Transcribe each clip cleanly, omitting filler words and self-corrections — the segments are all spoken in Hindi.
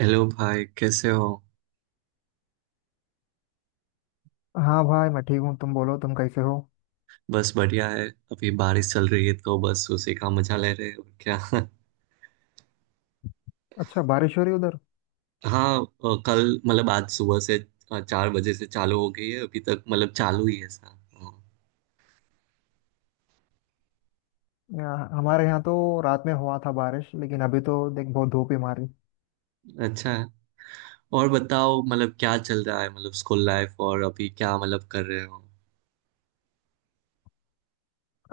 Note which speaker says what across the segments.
Speaker 1: हेलो भाई, कैसे हो।
Speaker 2: हाँ भाई, मैं ठीक हूँ। तुम बोलो, तुम कैसे हो?
Speaker 1: बस बढ़िया है। अभी बारिश चल रही है तो बस उसी का मजा ले रहे हैं, और क्या।
Speaker 2: अच्छा, बारिश हो रही उधर?
Speaker 1: हाँ, कल मतलब आज सुबह से 4 बजे से चालू हो गई है, अभी तक मतलब चालू ही है ऐसा।
Speaker 2: यहाँ हमारे यहाँ तो रात में हुआ था बारिश, लेकिन अभी तो देख बहुत धूप ही मारी।
Speaker 1: अच्छा है। और बताओ मतलब क्या चल रहा है, मतलब स्कूल लाइफ, और अभी क्या मतलब कर रहे हो।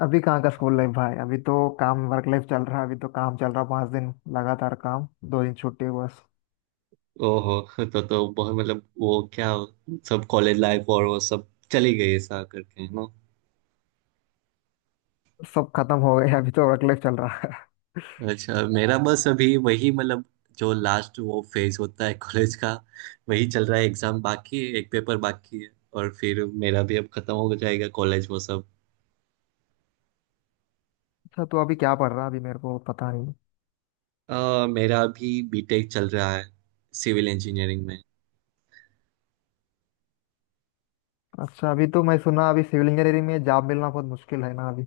Speaker 2: अभी कहाँ का स्कूल लाइफ भाई, अभी तो काम वर्क लाइफ चल रहा है। अभी तो काम चल रहा, 5 दिन लगातार काम, 2 दिन छुट्टी बस।
Speaker 1: ओहो। तो बहुत मतलब वो क्या, सब कॉलेज लाइफ और वो सब चली गई ऐसा करके, है ना।
Speaker 2: सब खत्म हो गया, अभी तो वर्क लाइफ चल रहा है।
Speaker 1: अच्छा, मेरा बस अभी वही, मतलब जो लास्ट वो फेज होता है कॉलेज का, वही चल रहा है। एग्जाम बाकी है, एक पेपर बाकी है। और फिर मेरा भी अब खत्म हो जाएगा कॉलेज वो सब।
Speaker 2: अच्छा, तो अभी क्या पढ़ रहा है? अभी मेरे को पता नहीं।
Speaker 1: मेरा अभी बीटेक चल रहा है, सिविल इंजीनियरिंग में।
Speaker 2: अच्छा, अभी तो मैं सुना अभी सिविल इंजीनियरिंग में जॉब मिलना बहुत मुश्किल है ना अभी।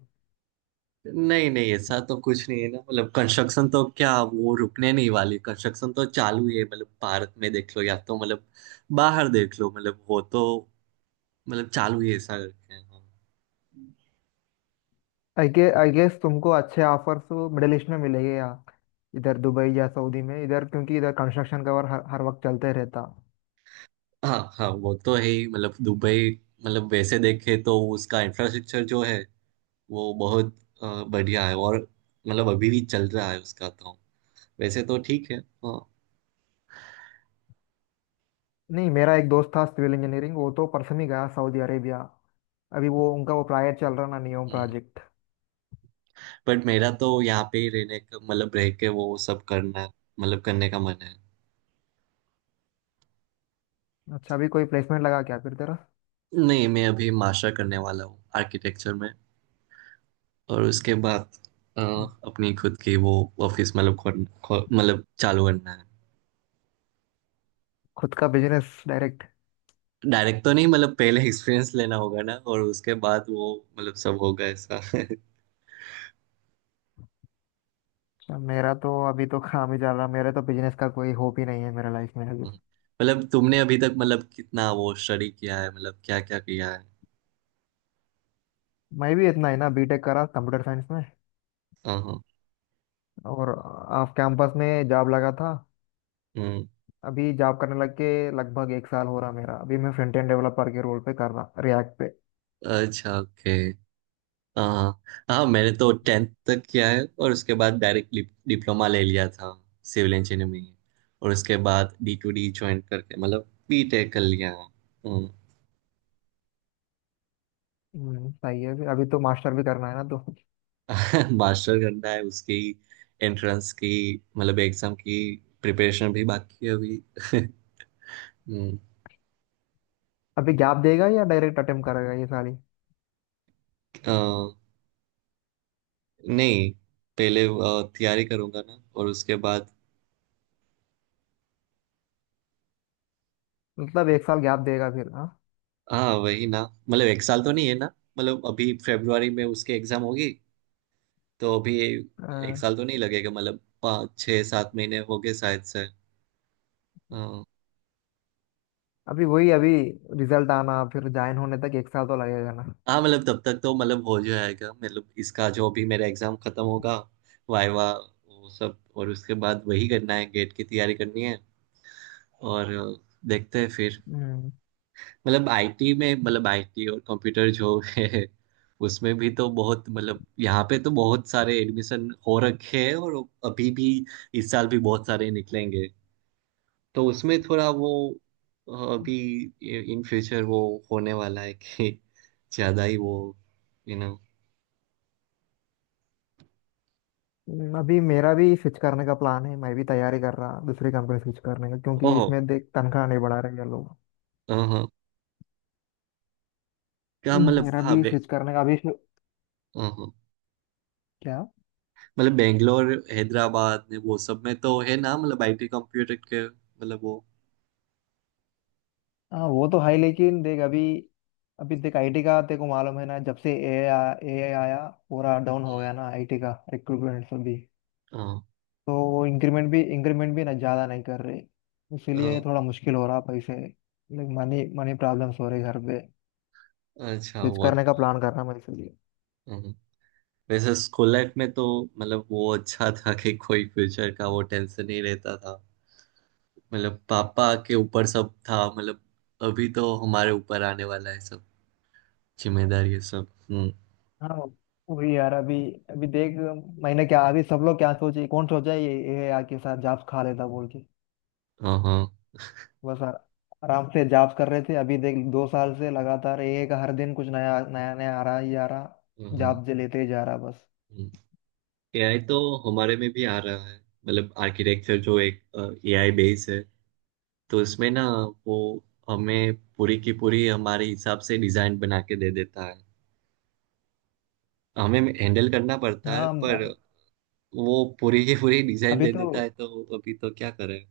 Speaker 1: नहीं नहीं, ऐसा तो कुछ नहीं है ना। मतलब कंस्ट्रक्शन तो क्या, वो रुकने नहीं वाली। कंस्ट्रक्शन तो चालू ही है, मतलब भारत में देख लो या तो मतलब बाहर देख लो, मतलब वो तो मतलब चालू ही ऐसा रखे हैं।
Speaker 2: आई गेस तुमको अच्छे ऑफर्स मिडिल ईस्ट में मिलेंगे। यहाँ इधर दुबई या सऊदी में, इधर क्योंकि इधर कंस्ट्रक्शन का वर्क हर वक्त चलते रहता।
Speaker 1: हाँ हाँ, वो तो है ही। मतलब दुबई, मतलब वैसे देखे तो उसका इंफ्रास्ट्रक्चर जो है, वो बहुत बढ़िया है, और मतलब अभी भी चल रहा है उसका तो, वैसे तो ठीक है। हाँ।
Speaker 2: नहीं, मेरा एक दोस्त था सिविल इंजीनियरिंग, वो तो परसों ही गया सऊदी अरेबिया। अभी वो उनका वो प्रोजेक्ट चल रहा ना, नियोम प्रोजेक्ट।
Speaker 1: बट मेरा तो यहाँ पे ही रहने का, मतलब रह के वो सब करना, मतलब करने का मन है।
Speaker 2: अच्छा, अभी कोई प्लेसमेंट लगा क्या फिर तेरा?
Speaker 1: नहीं, मैं अभी मास्टर करने वाला हूँ आर्किटेक्चर में। और उसके बाद अपनी खुद की वो ऑफिस, मतलब मतलब चालू करना है।
Speaker 2: खुद का बिजनेस डायरेक्ट?
Speaker 1: डायरेक्ट तो नहीं, मतलब पहले एक्सपीरियंस लेना होगा ना, और उसके बाद वो मतलब सब होगा ऐसा।
Speaker 2: अच्छा, मेरा तो अभी तो काम ही चल रहा, मेरा तो बिजनेस का कोई होप ही नहीं है मेरा लाइफ में अभी तो।
Speaker 1: मतलब तुमने अभी तक मतलब कितना वो स्टडी किया है, मतलब क्या क्या किया है।
Speaker 2: मैं भी इतना ही ना, बीटेक करा कंप्यूटर साइंस में।
Speaker 1: हाँ हाँ।
Speaker 2: और ऑफ कैंपस में जॉब लगा था।
Speaker 1: हम्म।
Speaker 2: अभी जॉब करने लग के लगभग एक साल हो रहा मेरा। अभी मैं फ्रंट एंड डेवलपर के रोल पे कर रहा रिएक्ट पे।
Speaker 1: अच्छा, ओके। हाँ। हाँ, मैंने तो टेंथ तक किया है, और उसके बाद डायरेक्ट डिप्लोमा ले लिया था सिविल इंजीनियरिंग में। और उसके बाद D2D ज्वाइन करके मतलब बीटेक कर लिया है। हम्म।
Speaker 2: सही है। अभी अभी तो मास्टर भी करना है ना तो।
Speaker 1: मास्टर करना है, उसकी एंट्रेंस की, मतलब एग्जाम की प्रिपरेशन भी बाकी है अभी। हम्म।
Speaker 2: अभी गैप देगा या डायरेक्ट अटेम्प्ट करेगा ये साल ही?
Speaker 1: अ, नहीं, पहले तैयारी करूंगा ना, और उसके बाद
Speaker 2: मतलब एक साल गैप देगा फिर, हाँ?
Speaker 1: हाँ, वही ना। मतलब 1 साल तो नहीं है ना। मतलब अभी फरवरी में उसके एग्जाम होगी। तो अभी एक
Speaker 2: अ,
Speaker 1: साल तो नहीं लगेगा, मतलब 5-6-7 महीने हो गए शायद से। हाँ।
Speaker 2: अभी वही, अभी रिजल्ट आना फिर ज्वाइन होने तक एक साल तो लगेगा ना।
Speaker 1: हाँ, मतलब तब तक तो मतलब हो जाएगा, मतलब इसका जो भी मेरा एग्जाम खत्म होगा, वाइवा वो सब, और उसके बाद वही करना है, गेट की तैयारी करनी है। और देखते हैं फिर।
Speaker 2: हम्म,
Speaker 1: मतलब IT में, मतलब IT और कंप्यूटर जो है, उसमें भी तो बहुत, मतलब यहाँ पे तो बहुत सारे एडमिशन हो रखे हैं, और अभी भी इस साल भी बहुत सारे निकलेंगे। तो उसमें थोड़ा वो अभी इन फ्यूचर वो होने वाला है कि ज़्यादा ही वो यू नो
Speaker 2: अभी मेरा भी स्विच करने का प्लान है। मैं भी तैयारी कर रहा दूसरी कंपनी स्विच करने का, क्योंकि
Speaker 1: ओहो।
Speaker 2: इसमें देख तनख्वाह नहीं बढ़ा रहे ये लोग।
Speaker 1: हाँ। क्या मतलब,
Speaker 2: मेरा
Speaker 1: कहाँ
Speaker 2: भी
Speaker 1: बे।
Speaker 2: स्विच करने का अभी शु-
Speaker 1: हाँ हाँ।
Speaker 2: क्या?
Speaker 1: मतलब बेंगलोर हैदराबाद ने वो सब में तो है ना, मतलब IT कंप्यूटर के मतलब वो।
Speaker 2: हाँ, वो तो है लेकिन देख अभी। अभी देख आईटी का, तेरे को मालूम है ना जब से ए आई आया। पूरा डाउन हो
Speaker 1: हम्म।
Speaker 2: गया ना आईटी का रिक्रूटमेंट सब भी।
Speaker 1: हाँ।
Speaker 2: तो वो इंक्रीमेंट भी ना ज़्यादा नहीं कर रहे। इसीलिए
Speaker 1: हाँ,
Speaker 2: थोड़ा मुश्किल हो रहा पैसे, लाइक मनी मनी प्रॉब्लम्स हो रही घर पे।
Speaker 1: अच्छा
Speaker 2: स्विच
Speaker 1: वो,
Speaker 2: करने का
Speaker 1: हाँ।
Speaker 2: प्लान कर रहा मैं इसीलिए।
Speaker 1: हाँ। वैसे स्कूल लाइफ में तो मतलब वो अच्छा था कि कोई फ्यूचर का वो टेंशन नहीं रहता था। मतलब पापा के ऊपर सब था, मतलब अभी तो हमारे ऊपर आने वाला है सब, जिम्मेदारी है सब। हम्म।
Speaker 2: हाँ, वही यार अभी। अभी देख, मैंने क्या, अभी सब लोग क्या सोचे, कौन सोचा ये ए आई के साथ जॉब्स खा लेता बोल के।
Speaker 1: हाँ हाँ
Speaker 2: बस आराम से जॉब कर रहे थे। अभी देख 2 साल से लगातार एक हर दिन कुछ नया नया नया आ रहा ही आ रहा।
Speaker 1: हाँ।
Speaker 2: जॉब जे लेते ही जा रहा बस।
Speaker 1: AI तो हमारे में भी आ रहा है। मतलब आर्किटेक्चर जो एक AI बेस है, तो इसमें ना, वो हमें पूरी की पूरी हमारे हिसाब से डिजाइन बना के दे देता है। हमें हैंडल करना पड़ता है,
Speaker 2: हाँ
Speaker 1: पर
Speaker 2: म-।
Speaker 1: वो पूरी की पूरी डिजाइन
Speaker 2: अभी
Speaker 1: दे
Speaker 2: तो।
Speaker 1: देता है, तो अभी तो क्या करें।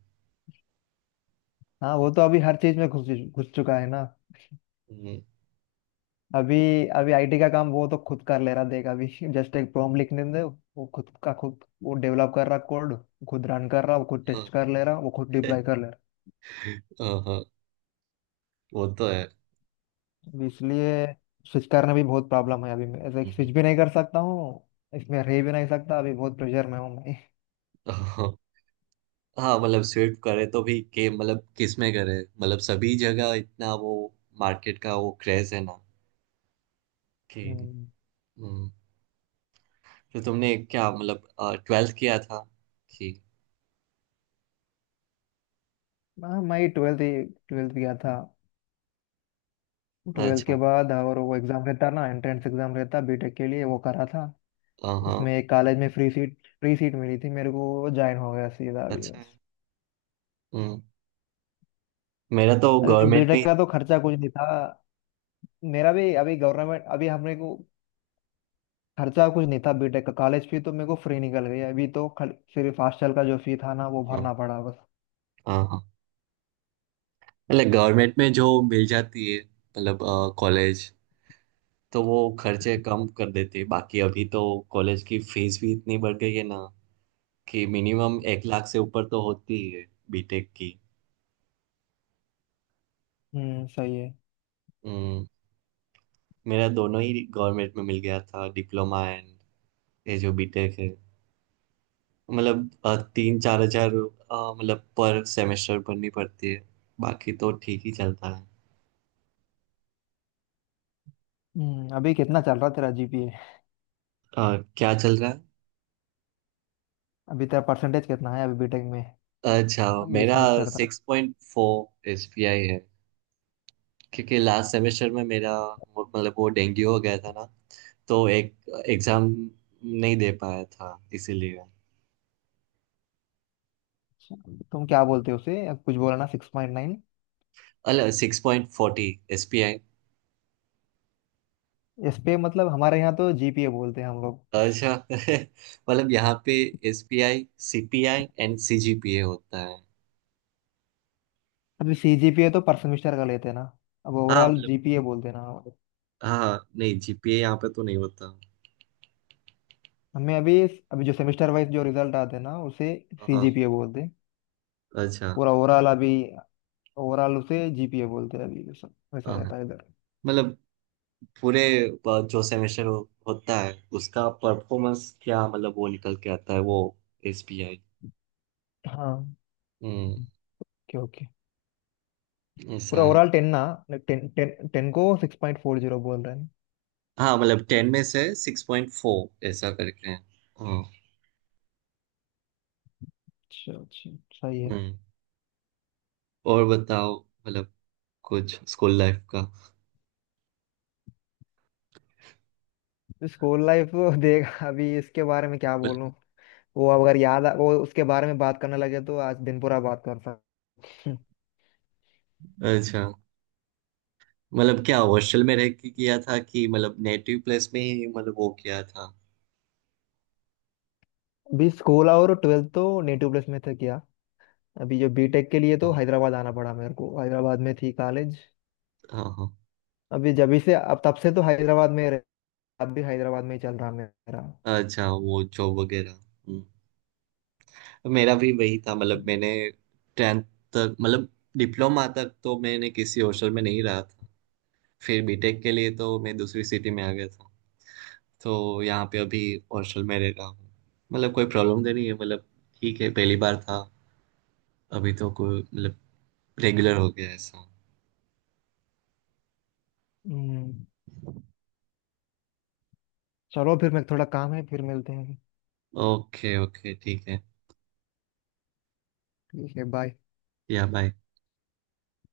Speaker 2: हाँ वो तो अभी हर चीज में घुस घुस चुका है ना।
Speaker 1: हम्म।
Speaker 2: अभी। अभी आईटी का काम वो तो खुद कर ले रहा देख अभी। जस्ट एक प्रॉम्प्ट लिखने दे, वो खुद का खुद वो डेवलप कर रहा कोड। खुद रन कर रहा, वो खुद
Speaker 1: हाँ।
Speaker 2: टेस्ट कर ले रहा, वो खुद डिप्लॉय कर ले रहा।
Speaker 1: हाँ, हाँ, वो तो है।
Speaker 2: अभी इसलिए स्विच करना भी बहुत प्रॉब्लम है, अभी मैं ऐसे स्विच
Speaker 1: हम्म।
Speaker 2: भी नहीं कर सकता हूँ। इसमें रह भी नहीं सकता, अभी बहुत प्रेशर में हूँ मैं।
Speaker 1: हाँ हाँ। मतलब स्विफ्ट करे तो भी के, मतलब किस में करे, मतलब सभी जगह इतना वो मार्केट का वो क्रेज है ना, कि
Speaker 2: हम्म।
Speaker 1: हम्म। तो तुमने क्या मतलब ट्वेल्थ किया था, कि
Speaker 2: हाँ, मैं ट्वेल्थ ट्वेल्थ गया था। ट्वेल्थ के
Speaker 1: अच्छा।
Speaker 2: बाद, और वो एग्ज़ाम रहता ना, एंट्रेंस एग्ज़ाम रहता बीटेक के लिए, वो करा था।
Speaker 1: हाँ हाँ।
Speaker 2: उसमें एक कॉलेज में फ्री सीट मिली थी मेरे को, ज्वाइन हो गया सीधा अभी
Speaker 1: अच्छा है।
Speaker 2: बस।
Speaker 1: हम्म। मेरा तो
Speaker 2: अभी
Speaker 1: गवर्नमेंट में
Speaker 2: बीटेक
Speaker 1: ही
Speaker 2: का
Speaker 1: था।
Speaker 2: तो खर्चा कुछ नहीं था। मेरा भी अभी गवर्नमेंट, अभी हमने को खर्चा कुछ नहीं था बीटेक का। कॉलेज फी तो मेरे को फ्री निकल गई, अभी तो सिर्फ हॉस्टल का जो फी था ना वो
Speaker 1: हाँ
Speaker 2: भरना पड़ा बस।
Speaker 1: हाँ हाँ। मतलब गवर्नमेंट में जो मिल जाती है मतलब कॉलेज, तो वो खर्चे कम कर देते हैं। बाकी अभी तो कॉलेज की फीस भी इतनी बढ़ गई है ना, कि मिनिमम 1 लाख से ऊपर तो होती ही है, बीटेक की।
Speaker 2: हम्म, सही है।
Speaker 1: हम्म। मेरा दोनों ही गवर्नमेंट में मिल गया था, डिप्लोमा एंड ये जो बीटेक है, मतलब 3-4 हजार मतलब पर सेमेस्टर भरनी पड़ती है। बाकी तो ठीक ही चलता है।
Speaker 2: अभी कितना चल रहा तेरा जीपीए?
Speaker 1: क्या चल रहा है।
Speaker 2: अभी तेरा परसेंटेज कितना है अभी बीटेक में?
Speaker 1: अच्छा,
Speaker 2: अभी ये
Speaker 1: मेरा
Speaker 2: सेमेस्टर?
Speaker 1: 6.4 SPI है। क्योंकि लास्ट सेमेस्टर में मेरा मतलब वो डेंगू हो गया था ना, तो एक एग्जाम नहीं दे पाया था इसीलिए।
Speaker 2: तुम क्या बोलते हो उसे, कुछ बोला ना, 6.9?
Speaker 1: अल 6.40 SPI।
Speaker 2: इस पे मतलब हमारे यहाँ तो जीपीए बोलते हैं हम लोग।
Speaker 1: अच्छा। मतलब यहाँ पे SPI, CPI एंड CGPA होता है।
Speaker 2: अभी सी जीपीए तो पर सेमेस्टर का लेते हैं ना। अब
Speaker 1: हाँ,
Speaker 2: ओवरऑल
Speaker 1: मतलब
Speaker 2: जीपीए बोलते हैं ना।
Speaker 1: हाँ हाँ, नहीं, GPA यहाँ पे तो नहीं होता।
Speaker 2: हमें अभी, अभी जो सेमेस्टर वाइज जो रिजल्ट आते हैं ना उसे
Speaker 1: हाँ
Speaker 2: सी
Speaker 1: हाँ,
Speaker 2: जीपीए बोलते हैं।
Speaker 1: अच्छा।
Speaker 2: पूरा ओवरऑल अभी, ओवरऑल उसे जीपीए बोलते हैं अभी। वैसा वैसा
Speaker 1: हाँ हाँ,
Speaker 2: रहता है इधर।
Speaker 1: मतलब पूरे जो सेमेस्टर होता है, उसका परफॉर्मेंस क्या, मतलब वो निकल के आता है वो SBI।
Speaker 2: हाँ,
Speaker 1: हम्म।
Speaker 2: Okay, okay.
Speaker 1: ऐसा
Speaker 2: पूरा
Speaker 1: है।
Speaker 2: ओवरऑल टेन ना, टेन टेन टेन को 6.40 बोल रहे हैं।
Speaker 1: हाँ, मतलब 10 में से 6.4 ऐसा करके है। हाँ।
Speaker 2: अच्छा अच्छा, सही है।
Speaker 1: हम्म। और बताओ, मतलब कुछ स्कूल लाइफ का।
Speaker 2: School life? देख अभी इसके बारे में क्या
Speaker 1: मतलब-
Speaker 2: बोलूं। वो अगर याद आ- वो उसके बारे में बात करने लगे तो आज दिन पूरा बात कर सकते हैं।
Speaker 1: अच्छा, मतलब क्या हॉस्टल में रह के किया था, कि मतलब नेटिव प्लेस में ही मतलब वो किया था।
Speaker 2: अभी स्कूल और ट्वेल्थ तो नेटिव प्लेस में था किया। अभी जो बीटेक के लिए तो
Speaker 1: हाँ
Speaker 2: हैदराबाद आना पड़ा मेरे को, हैदराबाद में थी कॉलेज।
Speaker 1: हाँ हाँ।
Speaker 2: अभी जब से अब तब से तो हैदराबाद में अब भी हैदराबाद में ही चल रहा मेरा।
Speaker 1: अच्छा, वो जॉब वगैरह। हम्म। तो मेरा भी वही था, मतलब मैंने टेंथ तक, मतलब डिप्लोमा तक तो मैंने किसी हॉस्टल में नहीं रहा था। फिर बीटेक के लिए तो मैं दूसरी सिटी में आ गया था, तो यहाँ पे अभी हॉस्टल में रह रहा हूँ। मतलब कोई प्रॉब्लम तो नहीं है, मतलब ठीक है, पहली बार था। अभी तो कोई, मतलब रेगुलर हो गया ऐसा।
Speaker 2: हम्म, चलो, फिर मैं, थोड़ा काम है, फिर मिलते हैं।
Speaker 1: ओके ओके, ठीक है।
Speaker 2: ठीक है, बाय।
Speaker 1: या, बाय।